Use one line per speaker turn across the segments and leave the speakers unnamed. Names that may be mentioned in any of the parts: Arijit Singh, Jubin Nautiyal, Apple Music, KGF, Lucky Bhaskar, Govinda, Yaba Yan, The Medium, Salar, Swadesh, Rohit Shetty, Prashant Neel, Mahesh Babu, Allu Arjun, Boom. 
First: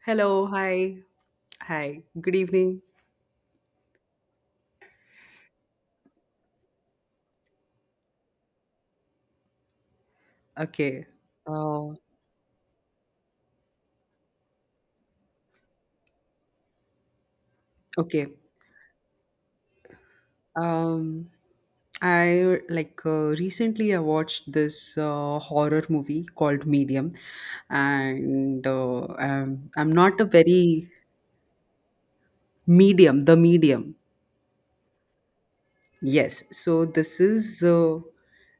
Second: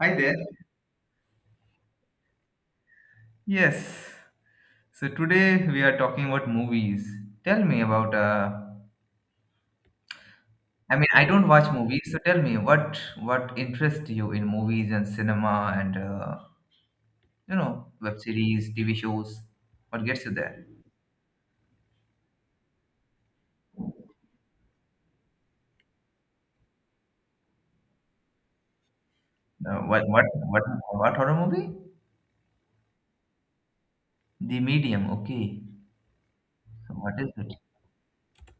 Hi there.
Hello, hi, hi. Good evening.
Yes. So today we are talking about movies. Tell me about I
Okay.
mean I don't watch
Uh,
movies, so tell me what interests you in movies and cinema and you know web
okay.
series, TV shows. What gets you there?
Um, I like recently I watched this horror movie called Medium, and
Uh,
I'm
what
not a
what what
very
what horror movie?
medium, the medium.
The Medium. Okay.
Yes, so
So what is it?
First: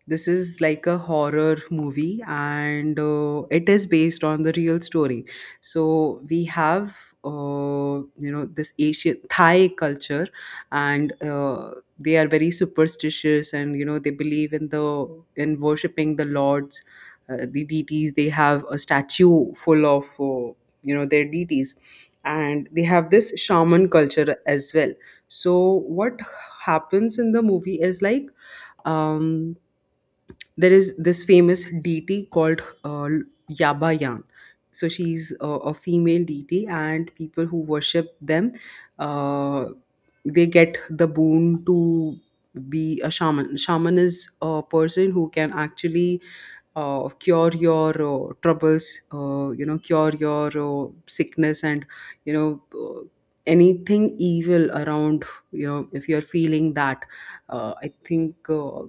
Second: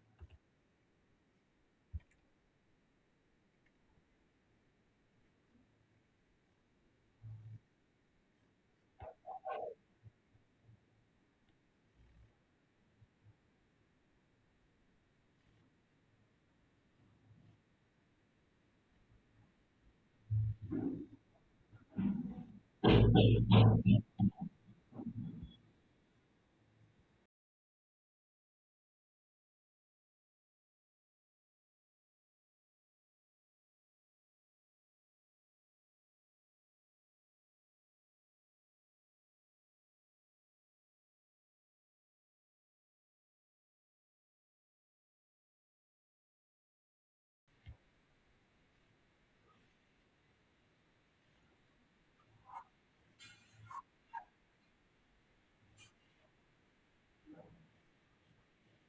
this is like a horror movie, and it is based on the real story. So we have you know this Asian Thai culture, and they are very superstitious, and you know they believe in the in worshipping the lords, the deities. They have a statue full of you know their deities, and they have this shaman culture as well. So what happens in the movie is like um there is this famous deity called Yaba Yan. So she's a female deity, and people who worship them, uh, they get the boon to be a shaman. Shaman is a person who can actually cure your troubles, you know, cure your sickness, and you know. Anything evil around you know if you're feeling that I think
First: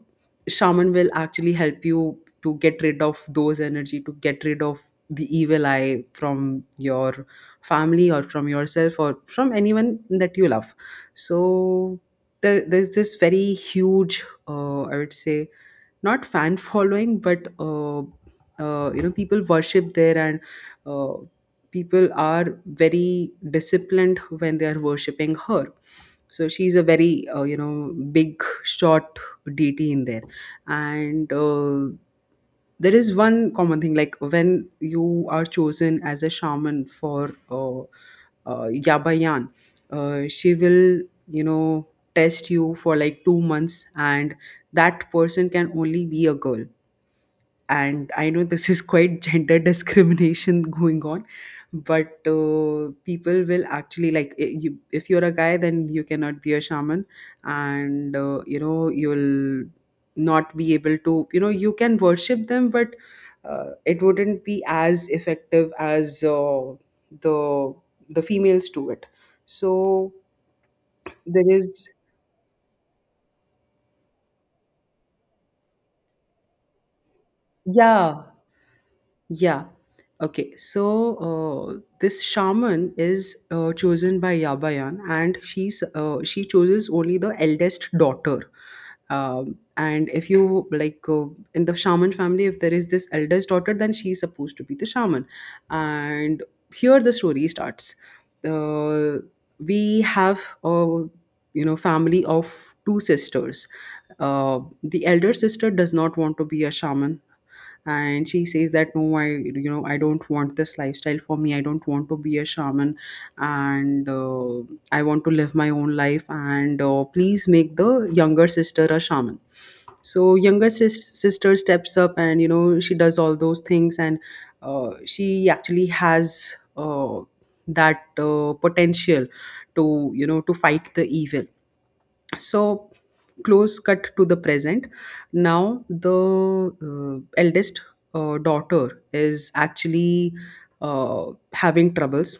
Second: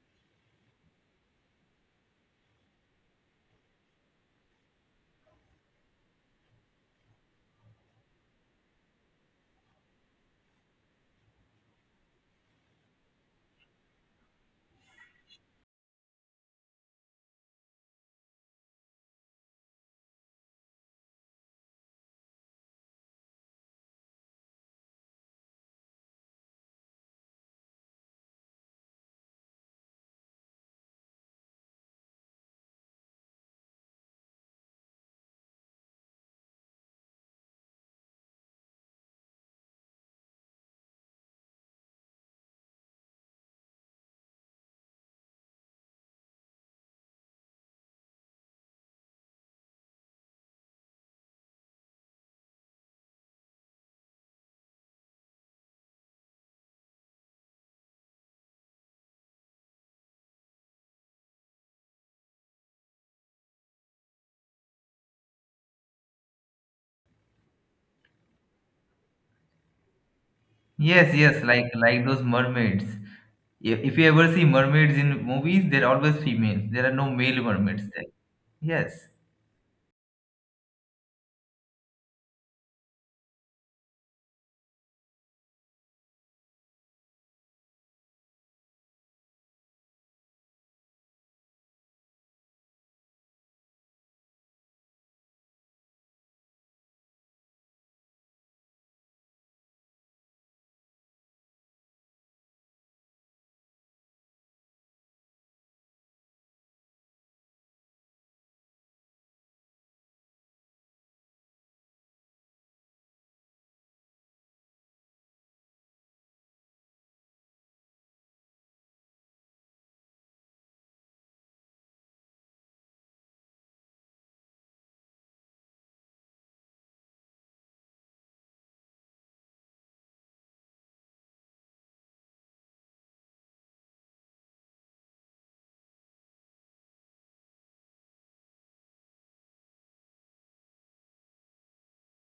shaman will actually help you to get rid of those energy to get rid of the evil eye from your family or from yourself or from anyone that you love. So there's this very huge I would say not fan following but you know people worship there, and uh, people are very disciplined when they are worshipping her. So she's a very you know big shot deity in there, and there is one common thing like when you are chosen as a shaman for yabayan, she will you know test you for like 2 months, and that person can only be a girl. And I know this is quite gender discrimination going on, but people will actually like you, if you're a guy, then you cannot be a shaman, and you know you'll not be able to you know you can worship them, but it wouldn't be as effective as the the females do it. So
Yes, yes,
there
like
is
like those mermaids. If you ever see mermaids in movies, they're always females. There are no male mermaids there.
yeah.
Yes.
Yeah. Okay. So this shaman is chosen by Yabayan, and she's she chooses only the eldest daughter. And if you like in the shaman family, if there is this eldest daughter, then she's supposed to be the shaman. And here the story starts. Uh, we have a you know family of two sisters. The elder sister does not want to be a shaman, and she says that no, I you know I don't want this lifestyle for me, I don't want to be a shaman, and I want to live my own life, and please make the younger sister a shaman. So younger sister steps up, and you know she does all those things, and she actually has that potential to you know to fight the evil. So close cut to the present, now the eldest daughter is actually uh, having troubles.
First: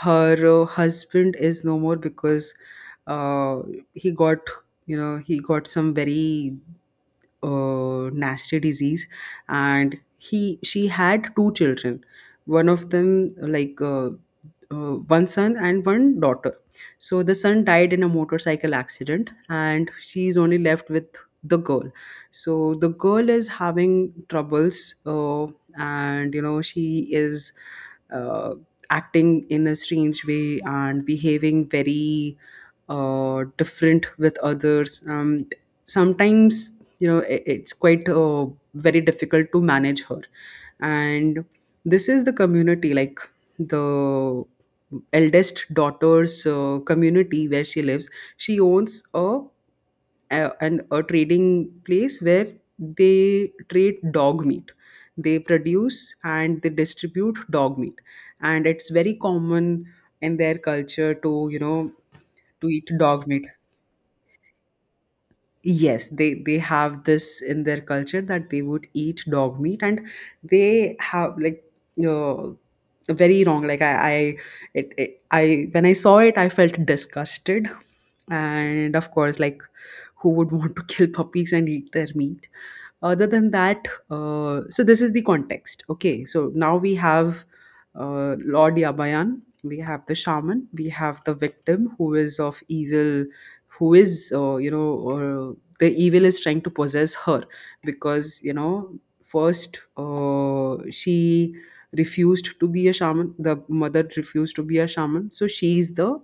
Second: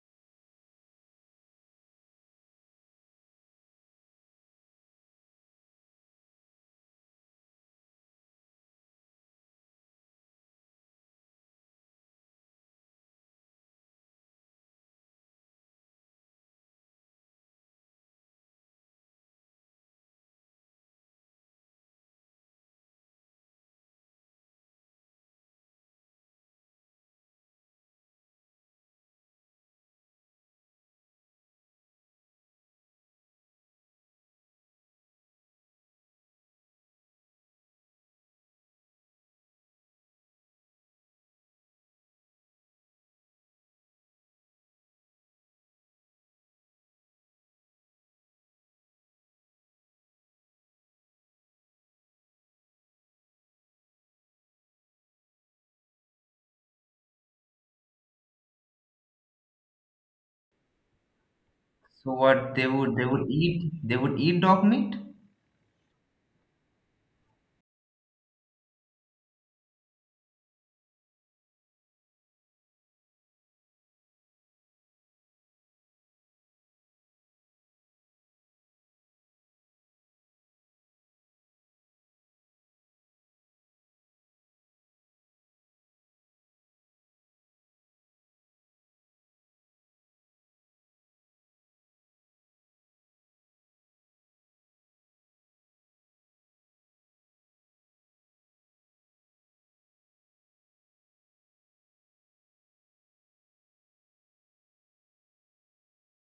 Her husband is no more because uh, he got you know he got some very nasty disease, and he she had two children, one of them like one son and one daughter. So the son died in a motorcycle accident, and she's only left with the girl. So the girl is having troubles, and you know she is uh, acting in a strange way and behaving very different with others. Sometimes you know it's quite very difficult to manage her. And this is the community like the eldest daughter's community where she lives. She owns a trading place where they trade dog meat, they produce and they distribute dog meat, and it's very common in their culture to you know
So what
to eat dog meat.
they would eat dog meat?
Yes, they have this in their culture that they would eat dog meat, and they have like uh, very wrong like I it, it I when I saw it I felt disgusted. And of course like who would want to kill puppies and eat their meat. Other than that, so this is the context. Okay, so now we have Lord Yabayan, we have the shaman, we have the victim who is of evil, who is, you know, the evil is trying to possess her because, you know, first she refused to be a shaman, the mother refused to be a shaman, so she is the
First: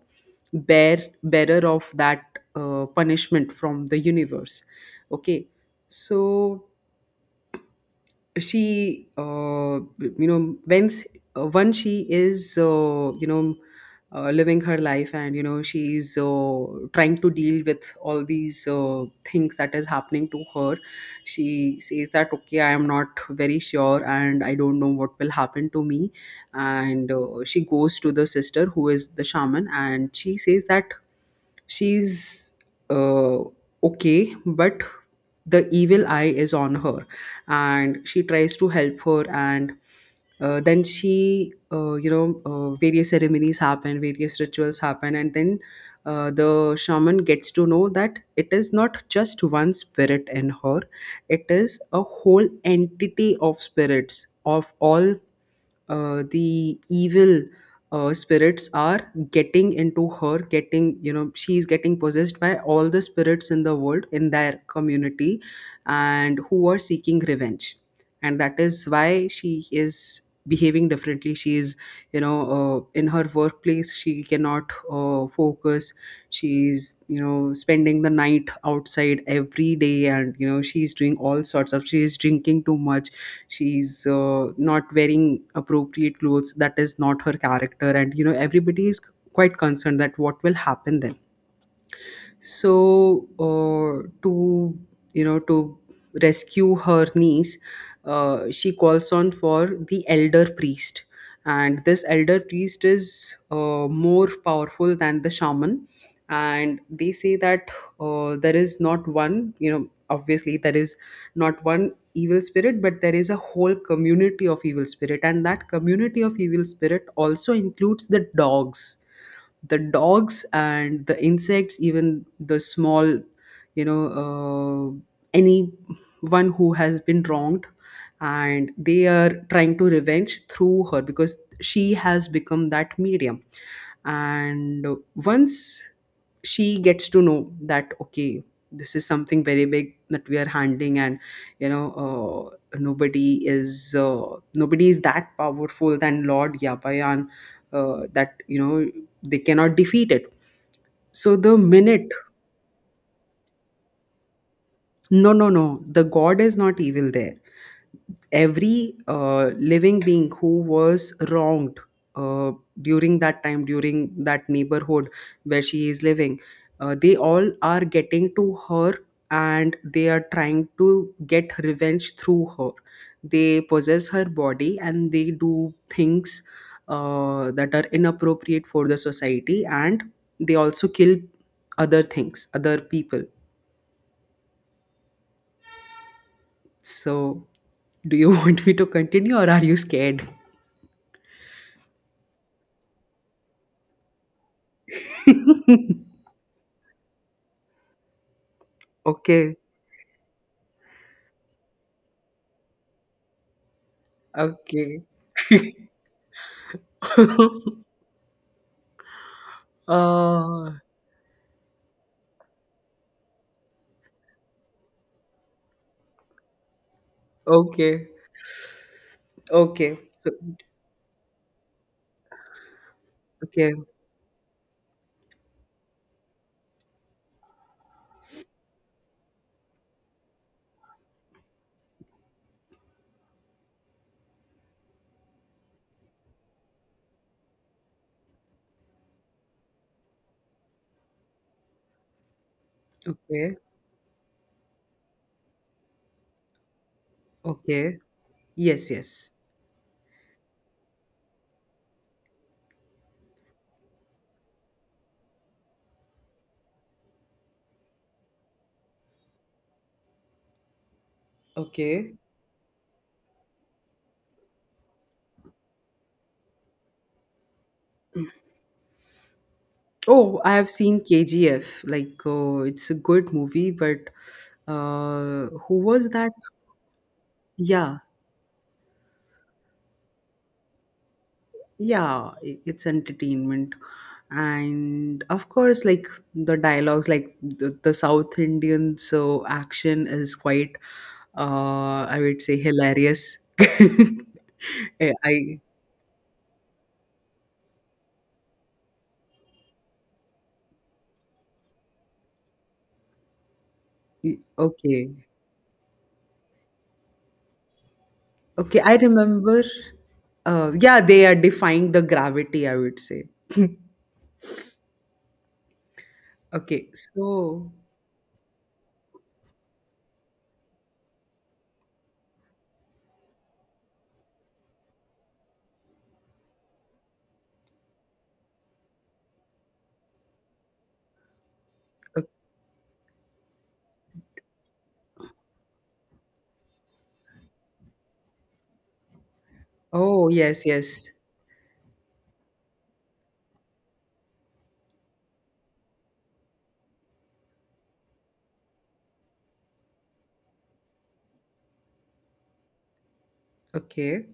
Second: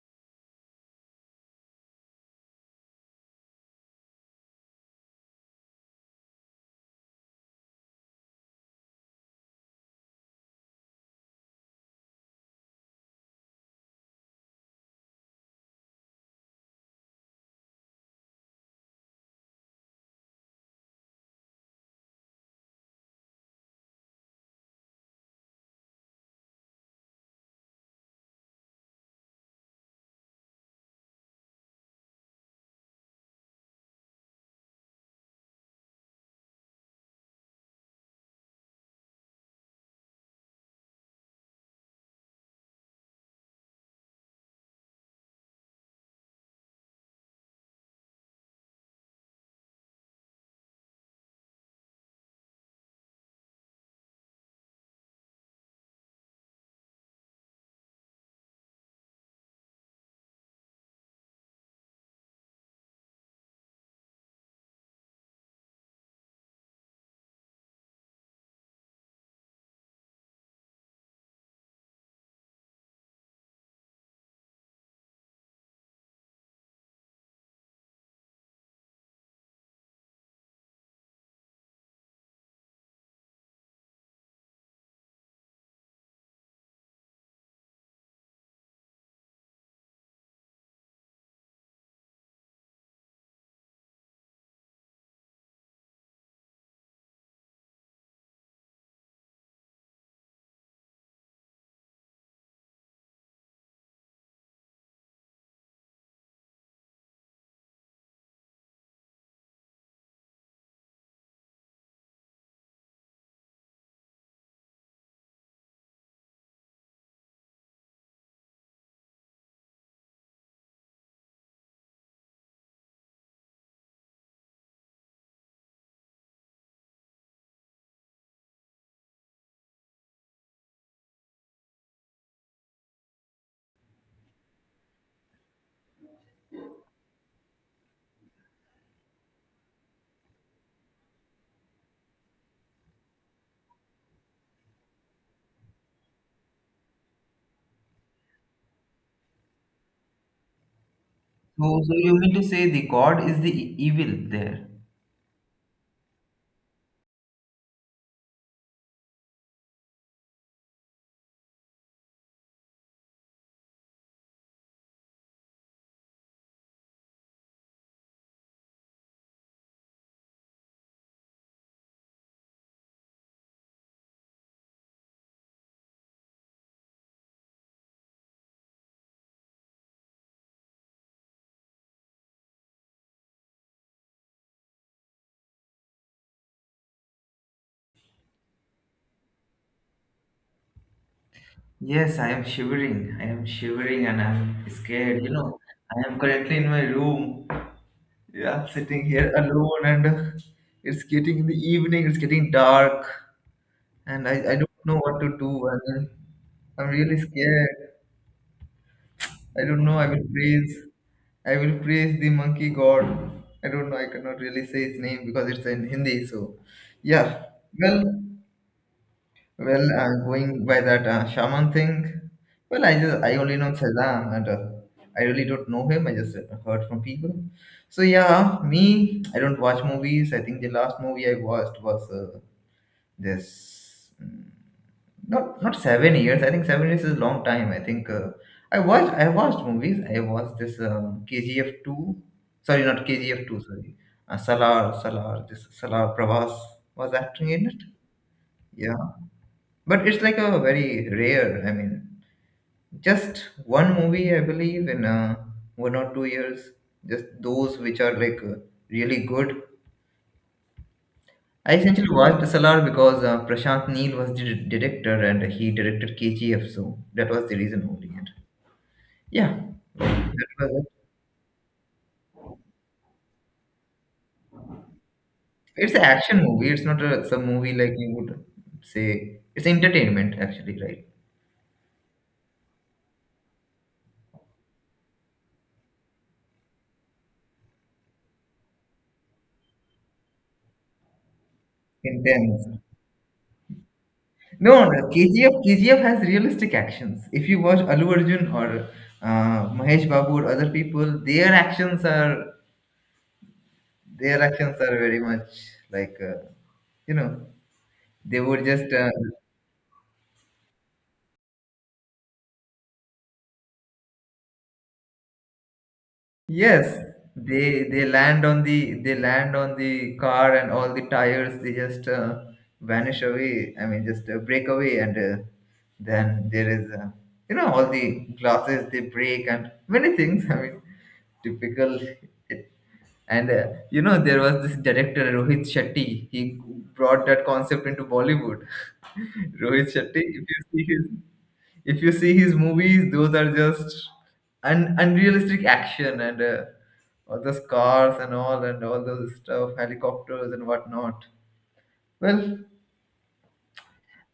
bearer of that punishment from the universe. Okay, so she you know once once she is you know living her life, and you know she is trying to deal with all these things that is happening to her. She says that okay, I am not very sure and I don't know what will happen to me. And she goes to the sister who is the shaman, and she says that she's uh, okay but the evil eye is on her. And she tries to help her, and then she you know various ceremonies happen, various rituals happen, and then the shaman gets to know that it is not just one spirit in her, it is a whole entity of spirits of all the evil spirits are getting into her, getting you know she's getting possessed by all the spirits in the world in their community, and who are seeking revenge. And that is why she is behaving differently. She is you know in her workplace she cannot focus. She's you know spending the night outside every day, and you know she's doing all sorts of, she is drinking too much, she's not wearing appropriate clothes that is not her character, and you know everybody is quite concerned that what will happen then. So to you know to rescue her niece, she calls on for the elder priest. And this elder priest is more powerful than the shaman, and they say that there is not one you know obviously there is not one evil spirit, but there is a whole community of evil spirit, and that community of evil spirit also includes the dogs, the dogs and the insects, even the small you know any who has been wronged, and they are trying to revenge through her because she has become that medium. And once she gets to know that okay, this is something very big that we are handling, and you know nobody is that powerful than lord yapayan, that you know they cannot defeat it. So the
So
minute.
you mean to say the god is the evil there?
No, no, no. The god is not evil there. Every living being who was wronged uh, during that time, during that neighborhood where she is living, they all are getting to her, and they are trying to get revenge through her. They possess her body and they do things that are inappropriate for the society, and they also kill other things, other people. So, do you want me to continue or are you scared?
Yes, I am shivering. I am shivering and I'm scared. You know, I am currently in my room. Yeah, sitting here
Okay,
alone and it's getting in the evening. It's getting dark and I don't know
okay.
what to do, and I'm really scared. I don't know. I'm in
uh,
freeze. I will praise the monkey god. I don't know. I cannot really say his name because it's in Hindi. So, yeah. Well,
okay,
well,
okay.
uh,
So,
going by that shaman thing. Well, I only know
okay,
Saddam, and I really don't know him. I just heard from people. So yeah, me. I don't watch movies. I think the last movie I watched was this. Not 7 years. I think 7 years is a long time. I watched movies. I watched this KGF two. Sorry, not KGF
okay,
two. Sorry, Salar. This Salar Pravas was acting in it.
okay. Yes,
Yeah,
yes.
but it's like a very rare. I mean, just one movie I believe in 1 or 2 years. Just those which are like really good. I essentially
Okay.
watched Salar because Prashant Neel was the director and he directed KGF, so that was the reason only. Yeah, that
Oh, I have
was it.
seen KGF. Like, oh, it's a good movie, but who
It's an
was that?
action movie. It's not a some movie like
Yeah,
you would say. It's entertainment, actually, right?
yeah it's entertainment, and of course like the dialogues like the south indian so action is quite I would say
Intense.
hilarious.
No, no,
Eh,
KGF
I
KGF has realistic actions. If you watch Allu Arjun or Mahesh Babu or other people, their actions are
okay,
very much like you know they would
okay,
just
I remember yeah they are defying the gravity, I would say. Okay,
Yes,
so
they they land on the car, and all the tires they just vanish away. I mean, just break away, and then there is you know all the glasses they break and many things. I mean, typical.
o-
And you know, there was this director Rohit Shetty. He brought that concept into Bollywood. Rohit Shetty,
oh yes, yes.
if you see his movies, those are just unrealistic action, and all those cars and all, and all those stuff, helicopters and whatnot. Well,
Okay,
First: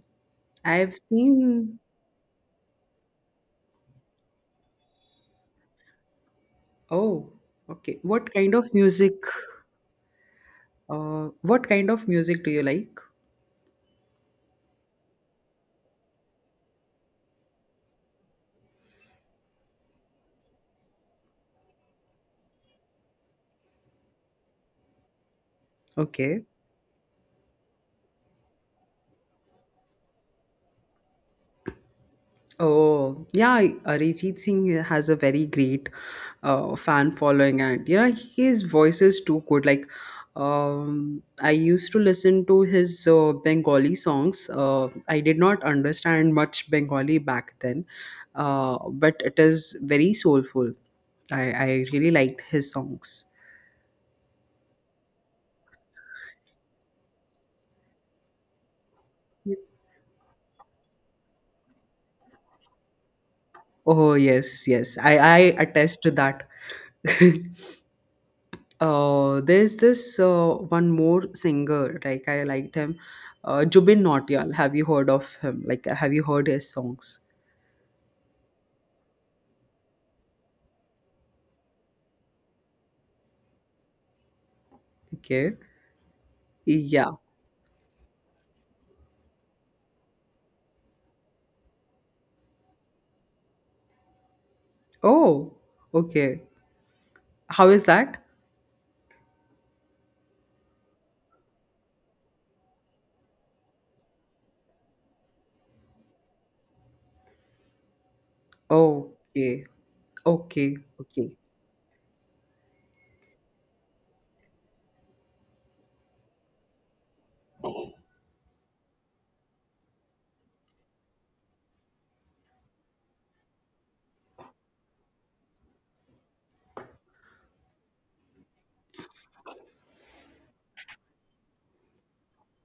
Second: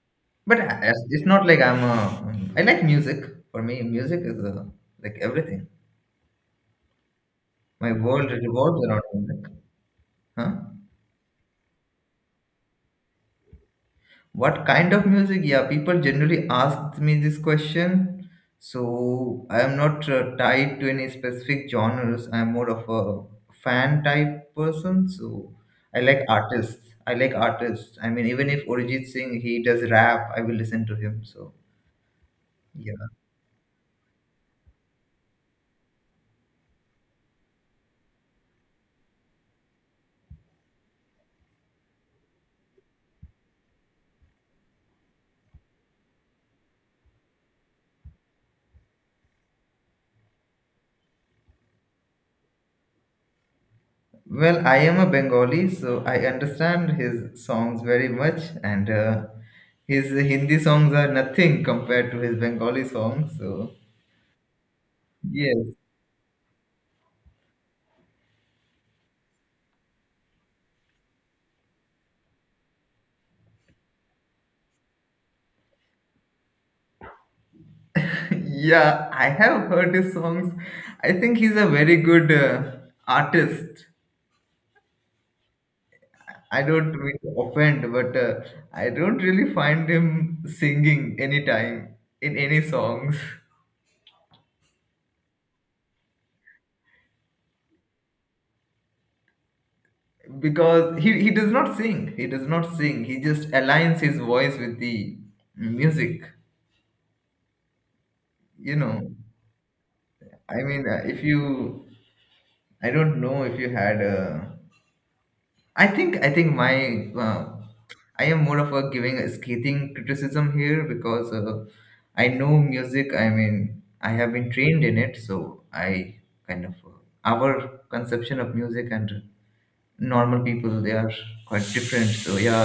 but
I've
it's not like
seen.
I'm. A, I like music. For me, music is like everything.
Oh
My
okay, what
world
kind of
revolves around
music.
music. Huh?
What kind of music do you like?
What kind of music? Yeah, people generally ask me this question. So I am not tied to any specific genres. I am more of a fan type person. So
Okay.
I like artists. I mean, even if Arijit Singh he does rap, I will listen to him. So yeah.
Oh, yeah, Arijit Singh has a very great fan following, and yeah, his voice is too good. Like, I used to listen to his Bengali songs. I did not understand much Bengali back then, but it is very soulful. I really liked his songs.
Well, I am a Bengali, so I understand his songs very much, and his Hindi songs are nothing compared to his Bengali songs. So.
Oh, yes, yes, I
Yes,
attest to that. There's this one more singer, like I liked him, Jubin Nautiyal. Have you heard of him? Like, have you heard his songs?
yeah, I have heard his songs. I think he's a very good artist.
Okay.
I don't
Yeah.
mean to offend, but I don't really find him singing anytime in any songs.
Oh, okay. How is that?
Because he does not sing. He does not sing. He just aligns his voice with the music. You know,
Okay.
I
Okay.
mean, if
Okay.
you, I don't know if you had I think my I am more of a giving a scathing criticism here because I know music. I mean, I have been trained in it, so I kind of our conception of music and normal people they are quite different. So yeah,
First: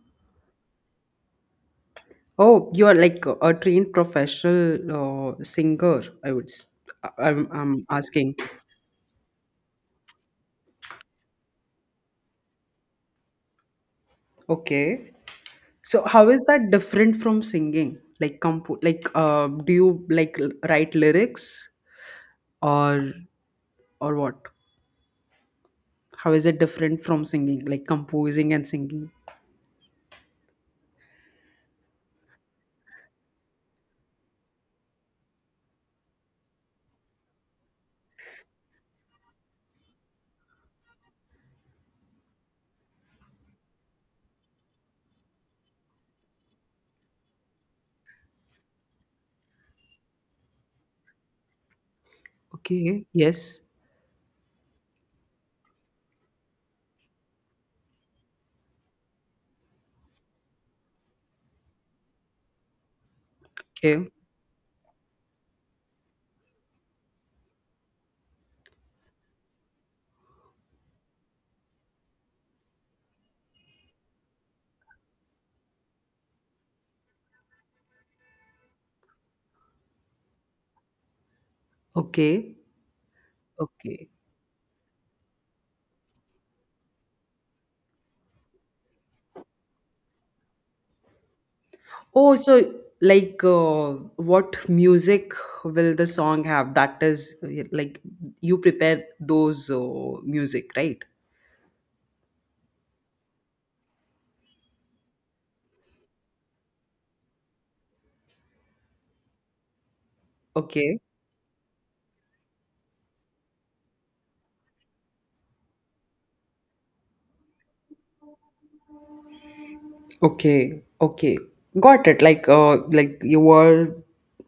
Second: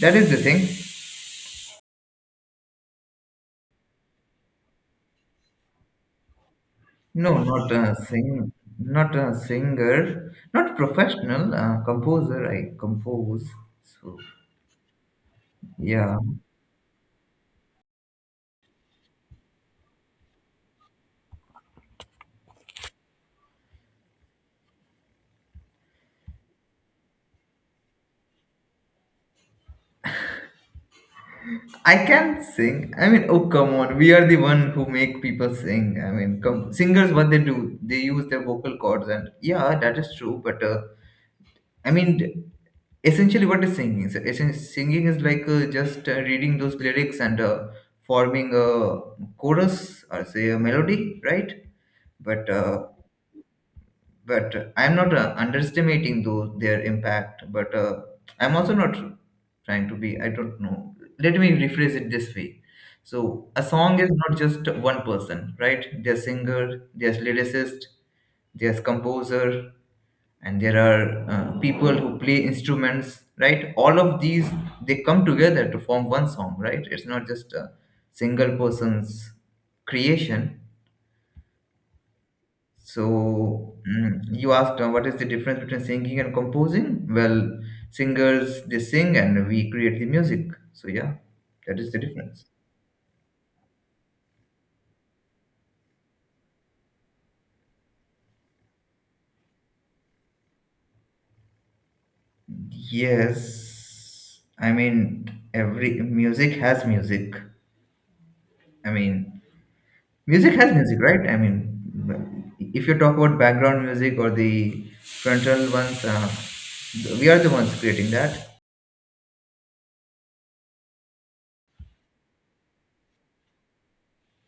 that is the thing.
Oh, you are like a trained professional singer, I would.
No,
I'm
not a
asking.
sing, not a singer, not professional composer. I compose. So
Okay. So
yeah.
how is that different from singing? Like compo like do you like write lyrics? or or what, how is it different from singing like composing and singing.
I can sing. I mean, oh come on, we are the one who make people sing. I mean, come, singers, what they do, they use their vocal cords, and yeah, that is true. But I mean, essentially, what is singing? So, singing is like just reading those lyrics and forming a chorus or say a melody, right? But uh,
Okay, yes.
but I'm not underestimating those their impact, but I'm also not trying to be, I don't know, let me rephrase it this way. So a song
Okay,
is not just one person, right? There's singer, there's lyricist, there's composer, and there are people who play instruments, right? All of these, they come together to form one song, right? It's not just a single person's creation.
okay,
So
okay.
you asked what is the difference between singing and composing? Well, singers they sing and we create the music. So yeah, that is the
Oh
difference.
so, like what music will the song have that is like you prepare those music right.
Yes, I mean every music has music. I mean music has music,
Okay,
right? I mean if you talk about background music or the frontal ones, we are the ones creating that.
okay, okay, got it. Like like you were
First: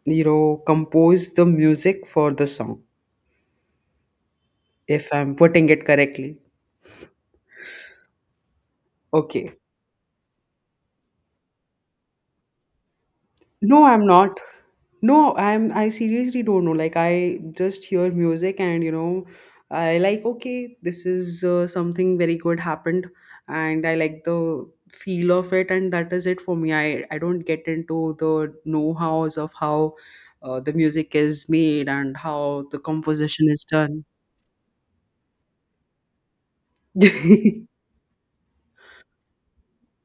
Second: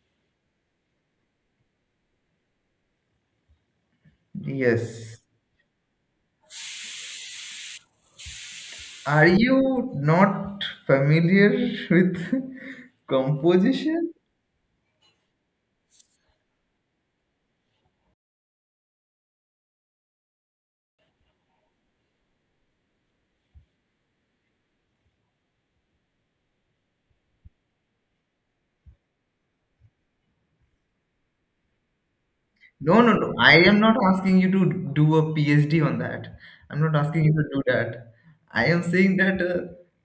you know compose the music for the song, if
Yes.
I'm putting it correctly.
Are
Okay.
you not familiar with
No, I'm
composition?
not. No, I seriously don't know. Like I just hear music and you know, I like okay, this is something very good happened, and I like the feel of it, and that is it for me. I don't get into the know-hows of how the music is made and how the
No, no, no.
composition
I
is
am not
done.
asking you to do a PhD on that. I'm not asking you to do that. I am saying that uh,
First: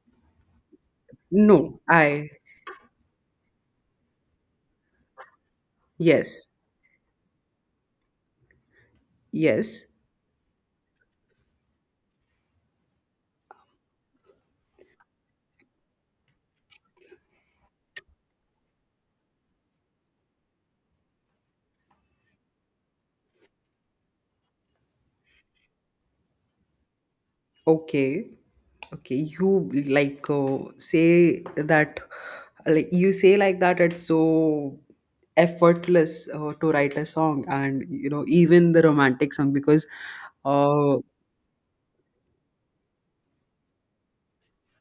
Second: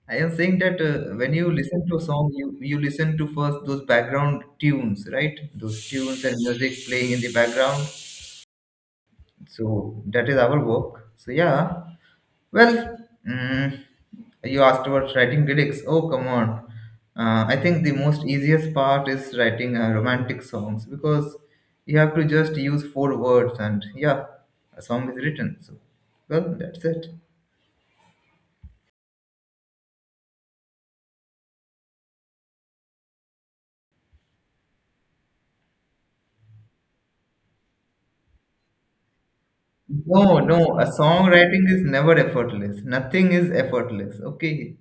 I am saying that when you
No,
listen to a
I
song, you listen to first those background tunes, right? Those tunes and
yes.
music playing in the background.
Yes.
So that is our work. So yeah. Well, mm, you asked about writing lyrics. Oh, come on. I think the most easiest part is writing romantic songs because you have to just use four words, and yeah, a song is written. So, well, that's it.
Okay. Okay, you like say that like you say like that it's so effortless to write a song, and you know even the romantic song because
No, no, a
uh
songwriting is never effortless. Nothing is effortless. Okay.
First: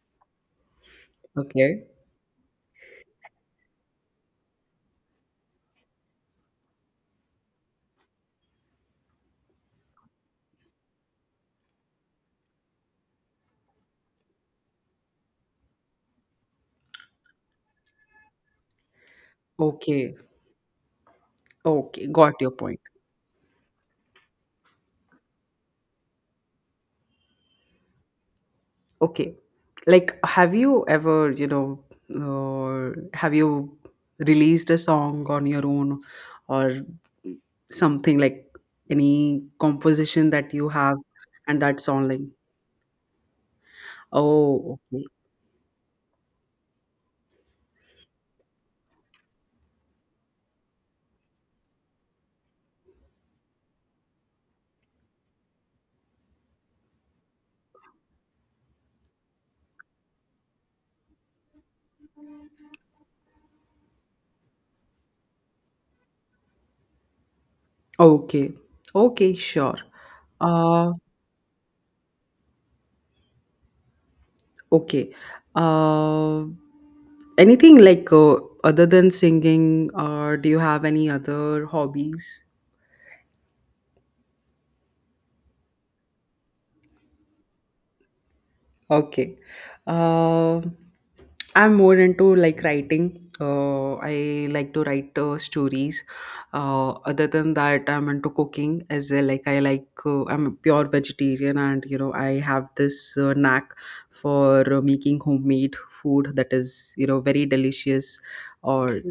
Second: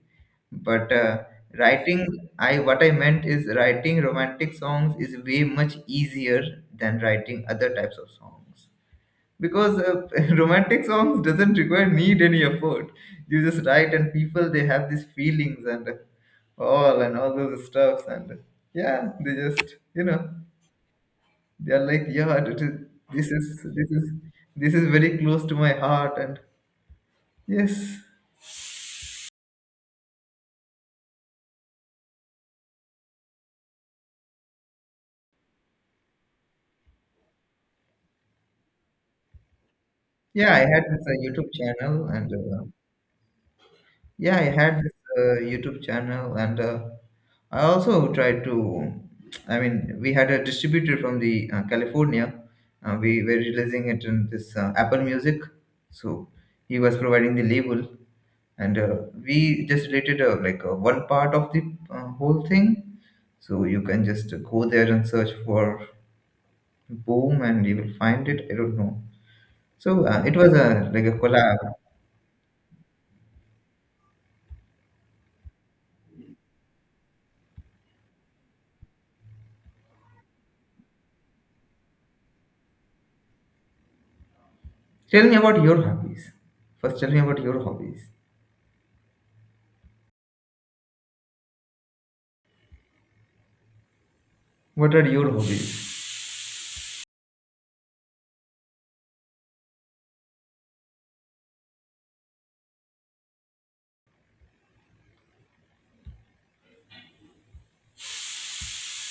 But
okay,
writing, I what I meant is writing romantic songs is way much easier than writing other types of songs. Because romantic songs doesn't require need any effort. You just write, and people they have these feelings and all, and all those stuffs, and yeah, they just you
okay,
know they are like
okay, got
yeah
your
it is,
point.
this is this is this is very close to my heart, and yes,
Okay, like have you ever you know have you released a song on your own or something like any composition that
yeah. I
you
had
have
this youtube
and that
channel
song like
and Yeah, I
oh
had this
okay,
YouTube channel, and I also tried to. I mean, we had a distributor from the California. We were releasing it in this Apple Music, so he was providing the label, and we just rated one part of the whole thing. So you can just go there and search for Boom, and you will find it.
okay.
I don't know.
Okay, sure.
So it was a
Uh,
like a collab.
okay. Uh, Anything like other than singing, do you have any other hobbies?
Tell me about your hobbies. First, tell me about your hobbies.
Okay. Uh, I'm more into like writing. I like to
What are
write
your hobbies?
stories. Other than that, I'm into cooking as well. Like I like I'm a pure vegetarian, and you know I have this knack for making homemade food that is you know very delicious or